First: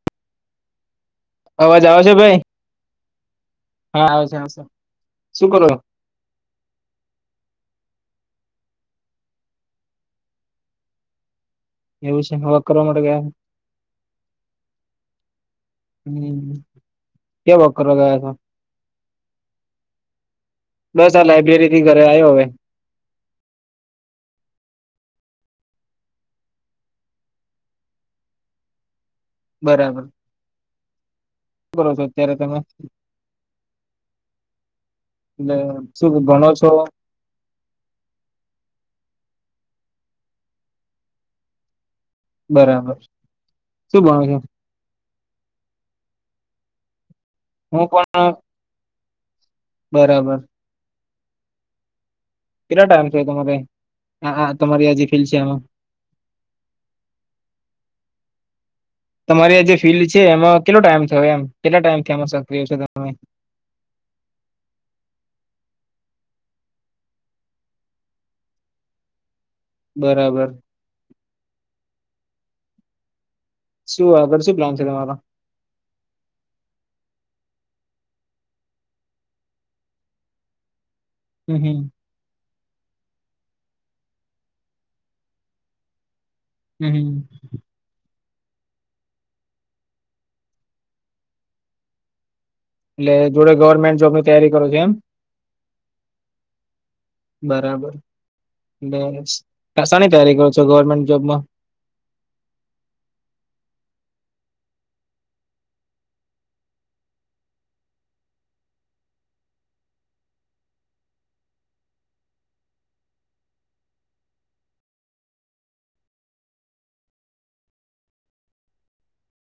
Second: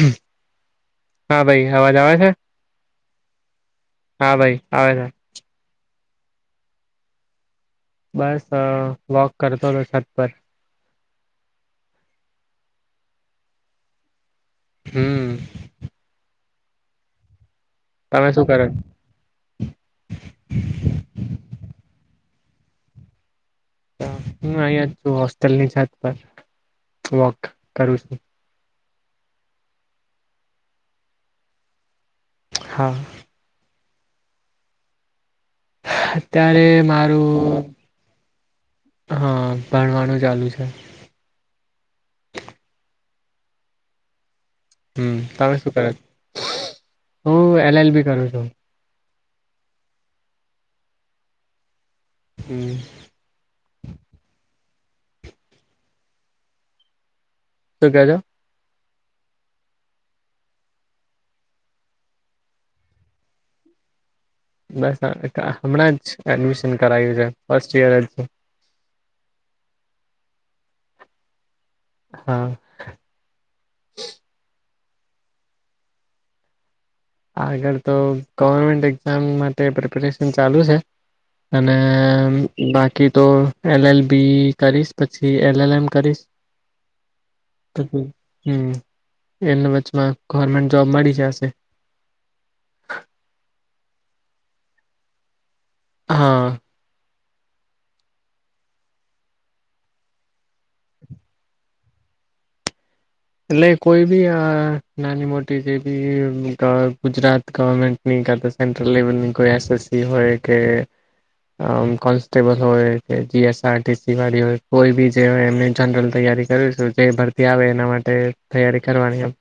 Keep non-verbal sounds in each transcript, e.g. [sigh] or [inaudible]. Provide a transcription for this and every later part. [unintelligible] હા ભાઈ અવાજ આવે છે? આવે હા છે ભાઈ છે આવે છે. શું કરો? બસ અ વોક કરતો હતો છત પર. એવું છે, વોક કરવા માટે ગયા? હમ્મ. હમ્મ, ક્યા વાક કરવા લગાયા તમે તા. શું કરો બસ આ લાબ્રેરીથી ઘરે આવ્યો હવે. હું અહીં જ છું હોસ્ટેલની છત પર, વોક કરું છું. બરાબર, શું કરો છો અત્યારે તમે? હા એટલે શું ભણો છો? આરૂ હા ભણવાનું ચાલુ છે. બરાબર, શું ભણ છો? હમ્મ, તમે શું કર? હું એલ એલ બી કરું છું. બરાબર. હમ કેટલા ટાઈમ થયા, તમારે તમારી આજ ફીડ છે આમાં? શું કયો છો? તમારી આ જે ફિલ્ડ છે એમાં કેટલો ટાઈમ થયો એમ કેટલા ટાઈમથી સક્રિય છે તમે? બસ આ હમણાં જ એડમિશન કરાયું છે ફર્સ્ટ ઈયર જ. બરાબર. હા. શું આગળ શું પ્લાન છે તમારો? આગળ તો ગવર્મેન્ટ એક્ઝામ માટે પ્રિપરેશન ચાલુ છે. હમ અને હમ બાકી તો એલ એલ બી કરીશ પછી એલ એલ એમ કરીશ. હમ્મ હમ્મ. હમ એના વચમાં ગવર્મેન્ટ જોબ મળી જશે. એટ જોડે ગવર્મેન્ટ જોબ તૈયારી કરો છો એમ. હા. બરાબર, બ કસાની તૈારી કરો છો ગવર્મેન્ટ જોબમાં? એટલે કોઈ બી નાની મોટી જે બી ગુજરાત ગવર્મેન્ટ નકા તો સેન્ટ્રલ લેવલ નની કોઈ એસ એસ સી હોય કે કોન્સ્ટેબલ હોય કે G S R T C વાળી હોય કોઈ બી જે હોય એમને જનરલ તૈયારી જ શું જે ભરતી આવે એના માટે તૈયારી કરવાની એમ.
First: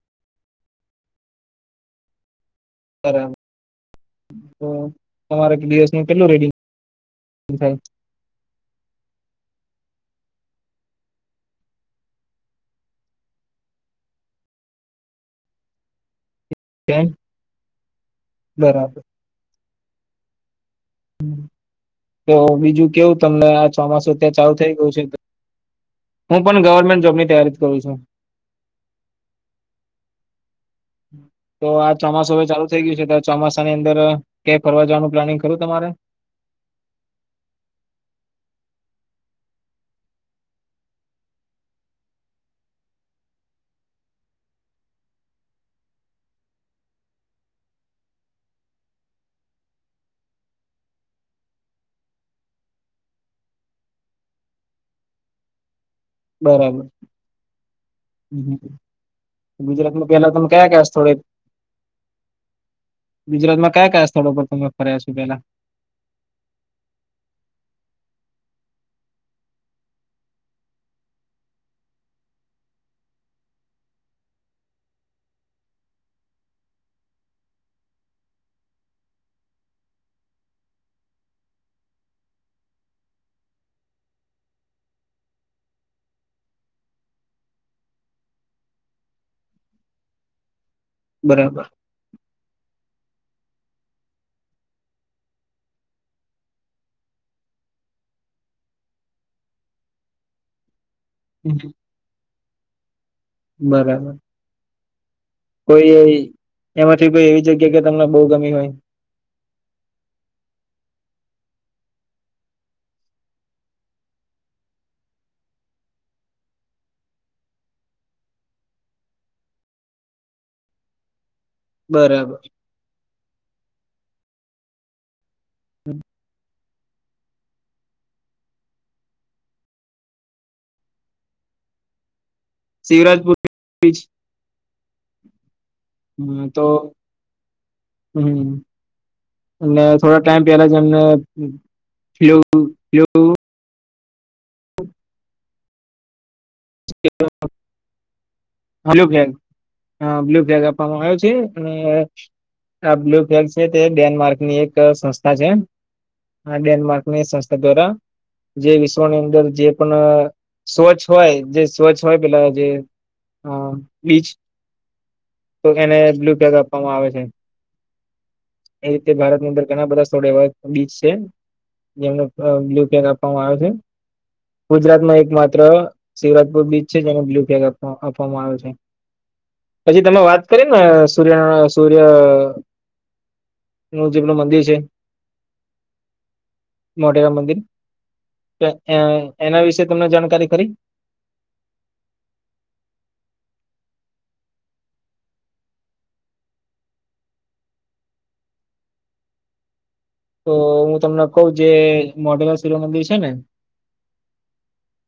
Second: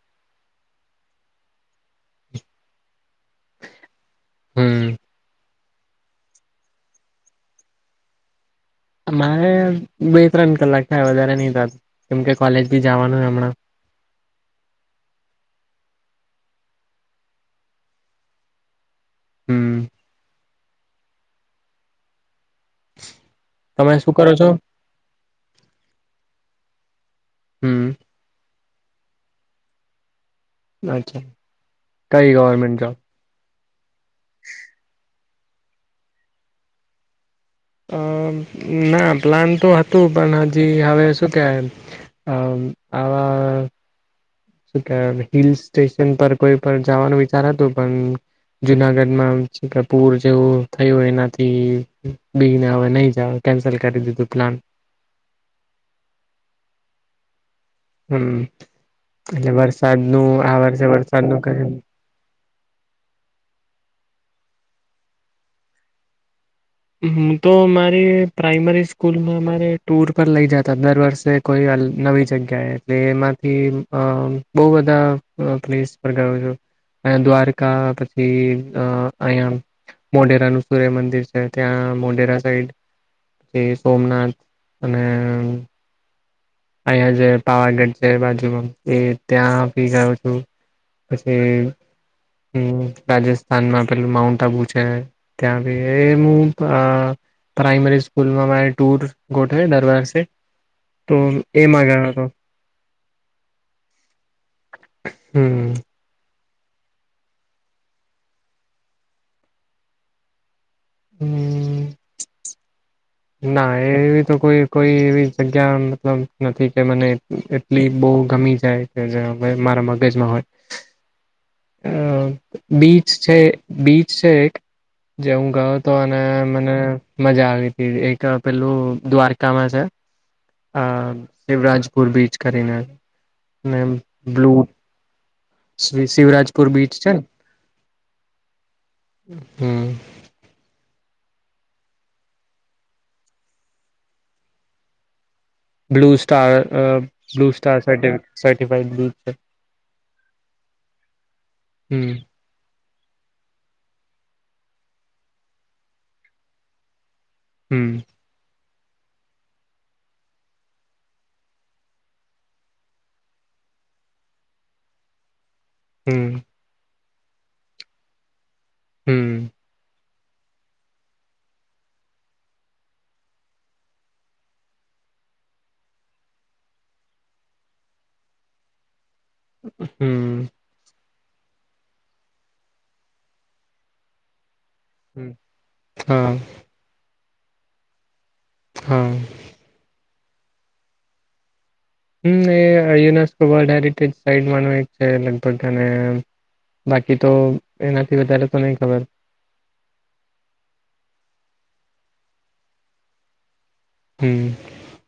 બરાબર તો હમ તમારે દિવસ ન કેટલું રેડ થાય. મારે બે ત્રણ કલાક થાય વધારે નહી થત કેમકે કોલેજ બી જવાનું હોય હમણાં. કે, બરાબર. હમ. તો બીજું કેવું તમને આ તમે શું ચોમાસું કરો ત્યાં છો ચાલુ થઈ ગયું છે. હું પણ ગવર્મેન્ટ જોબની તૈયારી કરું હમ છું. અચ્છા તો આ કઈ ચોમાસું હવે ચાલુ થઇ ગવર્મેન્ટ જોબ ગયું છે તો ચોમાસાની અંદર ક્યા ફરવા જવાનું પ્લાનિંગ કરું તમારે? અ ના પ્લાન તો હતું પણ હજી હવે શું કહેવાય. અ આવા હિલ સ્ટેશન પર કોઈ પણ જવાનું વિચાર હતું પણ. જુનાગઢમાં પૂર જેવું થયું એનાથી બીને હવે નહી જાવ. કેન્સલ કરી દીધું પ્લાન. બરાબર. હમ એટલે વરસાદ ગુજરાતમાં પેલા નું તમે આ કયા વર્ષે કયા થોડે વરસાદ નું ગુજરાતમાં કયા કયા સ્થળો પર તમે ફર્યા છો પેલા? હું તો મારી પ્રાઈમરી સ્કૂલમાં અમારે ટુર પર લઇ જતા દર વર્ષે. કોઈ નવી જગ્યાએ એટલે એમાંથી બહ બધા પ્લેસ પર ગયો છું. અહયા દ્વારકા પછી અ અહિયાયા મોઢેરા નું સૂર્યમંદિર. ત્યાં મોઢેરા સાઈડ પ સોમનાથ અને અહિયાંયા જે પાવાગઢ છે બાજુમાં એ ત્યાંભી ગયો છું. બરાબર પછી હમ રાજસ્થાનમાં પેલું માઉન્ટ આબુ છે, ત્યાં ભી એ હું પ્રાઈમરી સ્કૂલમાં મારે ટુર ગોઠવી દર વરસે, તો એ હમ. માગ હતો. બરાબર, હમ કોઈ એમાંથી કોઈ એવી જગ્યા કે તમને બહુ ગમી હોય? હમ. ના એવી તો કોઈ કોઈ એવી જગ્યા મતલબ નથી કે મને સ્લીપ બહુ ગમી જાય કે જેવે મારા મગજમાં હોય. બરાબર. બીચ છે બીચ છે એક જે હું ગયો તો અને મ મજા આવે. એક પહેલું દ્વારકામાં છે, આ શિવરાજપુર બીચ. કરીને શિવરાજપુર બીચ બ્લુ. હમ તો શિવરાજપુર બીચ છે ને હમ અને હમ થોડા ટમ પેલા જમ હ. બ્લ સ્ટાર અ બ્લુ સ્ટાર સફાઈડ [unintelligible] હા બ્લુ ફ્લેગ આપવામાં આવ્યો છે અને હમ આ બ્લુ ફેગ છે તે ડેનમાર્ક ની એક સંસ્થા છે, આ ડેનમાર્ક ની સંસ્થા હમ દ્વારા જે વિશ્વની અંદર જે પણ શોચ હોય. જે સ્વચ્છ હોય પેલા જે બીચ. તો એને હમ બ્લુ પગ આપવામાં આવે છે. એ રીતે ભારતની હમ અંદર ઘણા બધા સોડે હોય. બીચ છે જેમને બ્લુ પેક આપવામાં આવે્યો છે. ગુજરાતમાં એક માત્ર. શિવરાજપુર બીચ છે જેને બ્લુ ફ્લેગ આપ આપવામાં આવ્યો છે પછી તમે વાત. હમ કરી ને સૂર્ય સૂર્ય નું જેમલ મંદિર છે. હ. મોઢેરા મંદિર તો હા એના વિશે તમને જાણકારી ખરી. હમ એ યુનેસ્કો વર્લ્ડ હેરિટેજ સાઈટ માનું એક છે લગભગ અને. બાકી તો એનાથી વધારે તો નહી ખબર. તો હું તમને કહ જે મોઢેરા શિવિવમંદિર છે ને હમ્મ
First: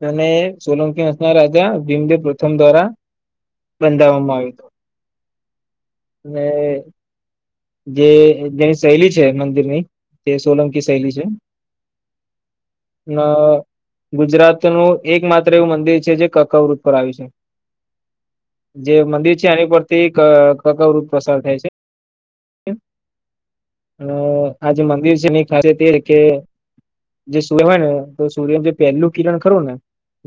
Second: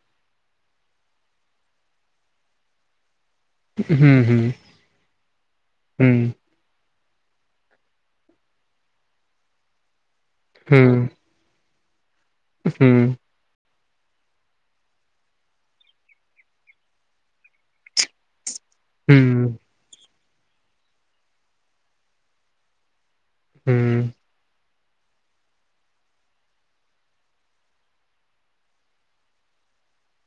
અને સોલંકીસ ના રાજા ભીમદેવ પ્રથમ દ્વારા. હમ હમ બંધાવવામાં આવે ને. જે જેની શૈલી છે મંદિર ની તે સોલંકી હમ શૈલી છે. હમ હમ ન. ગુજરાતનું એક માત્ર એવું મંદિર છે જે કકવૃત પરર આવ્યું છે. જે મંદિર હમ છે એની પરથી કકાવત પ્રસાર થાય છે. હમ આજ મંદિર છેની ખાસિયત એ કે જે સૂર્ય હોય ને તો સૂર્યનું જે પહેલું કિરણ ખરું ને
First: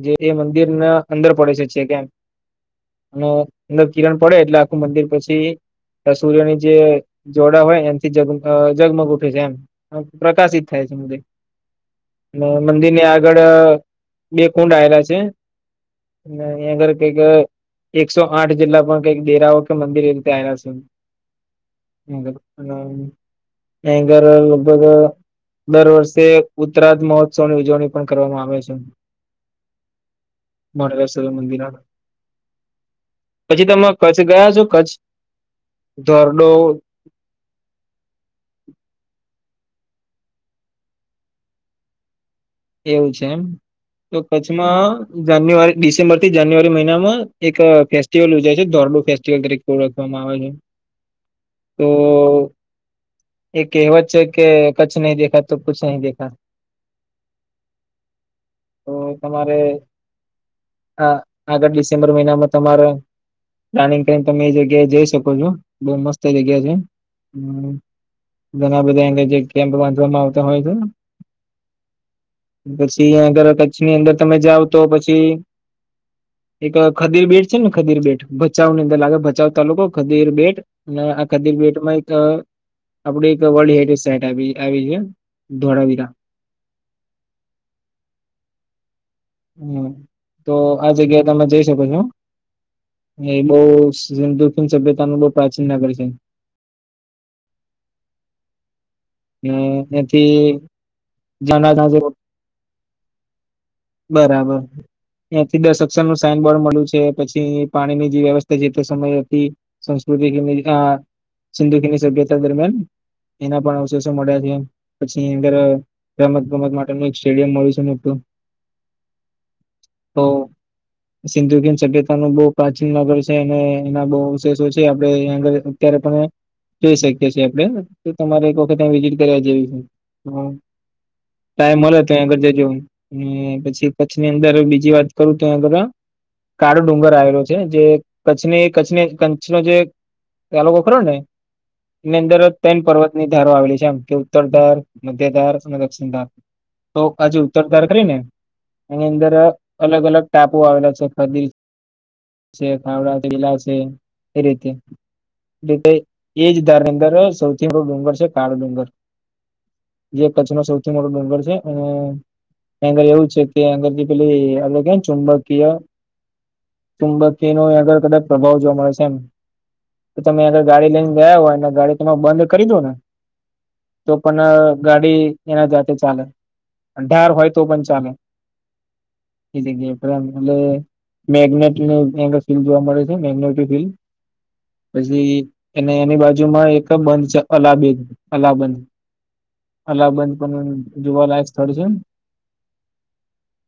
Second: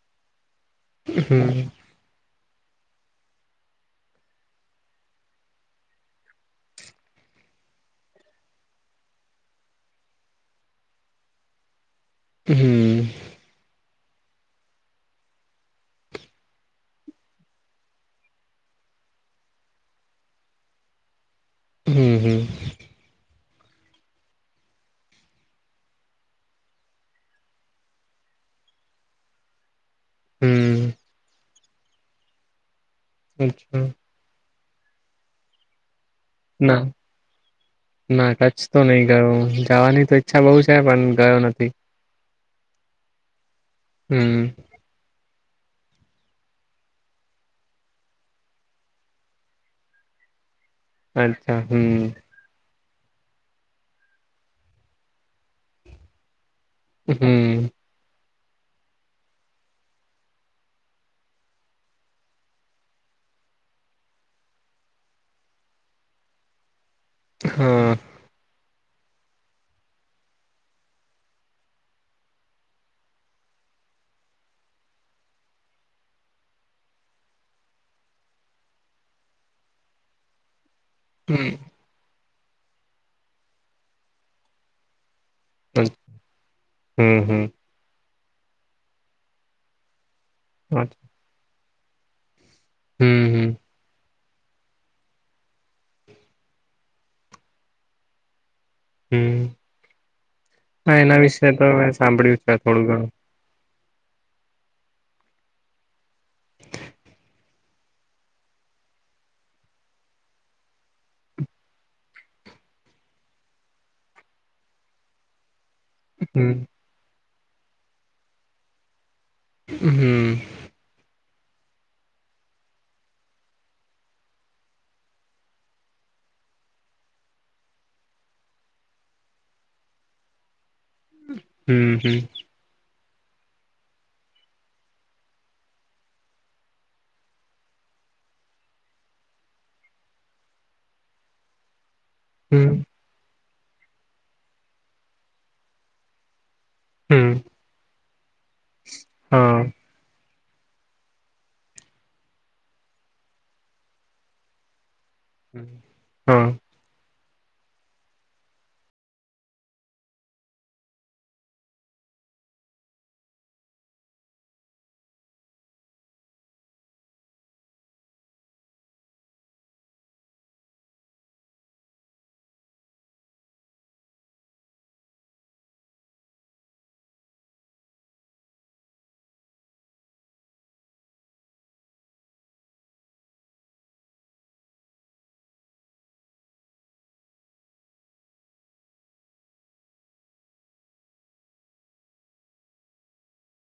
જે એ મંદિર ના અંદર પડે હમ છે છે કેમ. અને અંદર કિરણ પડે એટલે આખું મંદિર પછી સૂર્યની જે જોડા હોય એમથી જગ જગમગ ઉઠે છે એમ પ્રકાશિત થાય છે. મંદિર હમ ની આગળ બે કુંડ આયલા છે. ને એની અગર કંઈક એકસો આઠ જેટલા પણ કઈક ડેરાઓ કે મંદિર એ રીતે આવેલા છે. હમ [unintelligible] હમ ભયંકર લગભગ દર વર્ષે ઉત્તરા્ર્ધ મહોત્સવની ઉજવણી પણ કરવામાં આવે છે. હમ માડવે સવા મંદિરમાં પછી અચ્છા તમે કચ્છ ગયા છો કચ્છ ધોર ના ના કચ્છ તો નઈ ગયો જવાની તો ઈચ્છા બહુ છે પણ ગયો નથી એવું છે એમ તો હમ કચ્છમાં જાન્યુઆરી ડિસેમ્બર થી જાન્યુઆરી મહિનામાં એક ફેસ્ટિવલ યોજાય છે ધોરડો ફેસ્ટિવલ તરીકે ઓળખવામાં આવે છે. અચ્છા હમ્મ એક કહેવત છે કે કચ્છ નહી દેખા તો કુછ નહી દેખા હમ્મ તો તમારે હા આગળ ડિસેમ્બર મહિનામાં તમારે પ્લાનિંગ કરીને તમે એ જગ્યાએ જઈ શકો છો બઉ મસ્ત એ જગ્યા છે. હમ હ. ઘણા બધા એને જે કેમ્પ બાંધવામાં આવતા હોય છે. પછીયા આગળ કચ્છની અંદર તમે જાવ તો પછી એક ખદીર બેેટ છે ને ખદીર બેેટ ભચાઉ ની અંદર લાગે ભચાઉ તાલુકો ખદીર બેેટ અને હમ આખાદી બેેટ મા એક અ આપડે એક વર્લ્ડ હેરિટેજ સાઈટ આવી છે ધોળાવીરા હમ્મ હમ્મ હમ તો હમ આ જગ્યા તમે જઈ શકો છો એ હમ બહુ સભ્યતા નુ બહુ પ્રાચીન નગર છે. હમ એથી હા એના વિશે તો મેં [inaudible] સાંભળ્યું છે થોડું ઘણું બરાબર ત્યાંથી દસ અક્ષર નું સાઈનબોર્ડ મળ્યું છે પછી પાણી ની જે વ્યવસ્થા છે તે સમય હતી સંસ્કૃતિ કે સિંધુકીની સભ્યતા દરમિયાન એના પણ મળ્યા છે પછીની અંદર રમત હમ ગમત માટેનું એક સ્ટેડિયમ મળ્યું છેને હમ સિંધુકીની સભ્યતા નુ બહુ પ્રાચીન નગર છે અને એના બહુ અવશેષો છે આપે આગળ અત્યારે પણ જોઈ શકીએ છીએ આપડે તમારે વિઝિટ કર જેવી છે ટાઈમ મળે હમ હમ આગળ જજ હ પછી કચ્છની અંદર બીજી વાત કરું તો એ બધા કાળો ડુંગર આવેલો છે જે કચ્છની કચ્છની કચ્છનો જે પેલો વકરો ને એની અંદર હમ ટેન પર્વત ધારો આવેલી છે આમ કે ઉત્તર ધાર મધ્ય ધાર અને દક્ષિણ ધાર તો હમ હજી ઉત્તરધાર કરી ને એની અંદર હા અલગ અલગ ટાપુ આવેલા છે ખદી છે ખાવડાવીલા છે એ રીતે એટલે હા એજ ધારદર સૌથી મોટો ડુંગર છે કાળો ડુંગર જે કચ્છ નો સૌથી મોટો ડુંગર છે અને ત્યા એવું છે કે આપડે કહીએ કે ચુંબકીય કુંબતી ન અહીં આગળ કદાચ પ્રભાવ જોવા મળે છે એમ તો તમે આગળ ગાડી લઈને ગયા હોય ને ગાડી તમે બંધ કરી દો ને તો પણ ગાડી એના જાતે ચાલે ઢાળ હોય તો પણ ચાલે હગ એપ આમ મેગ્નેટ ફિલ્ડ જોવા મળે છે મેગ્નેટ ફિલ્ડ પછી એને એની બાજુ માં એક બંધ છે અલાબી અલ્લાહબંધ અલ્લાહબંધ પણ જોવાલાયક સ્થળ છે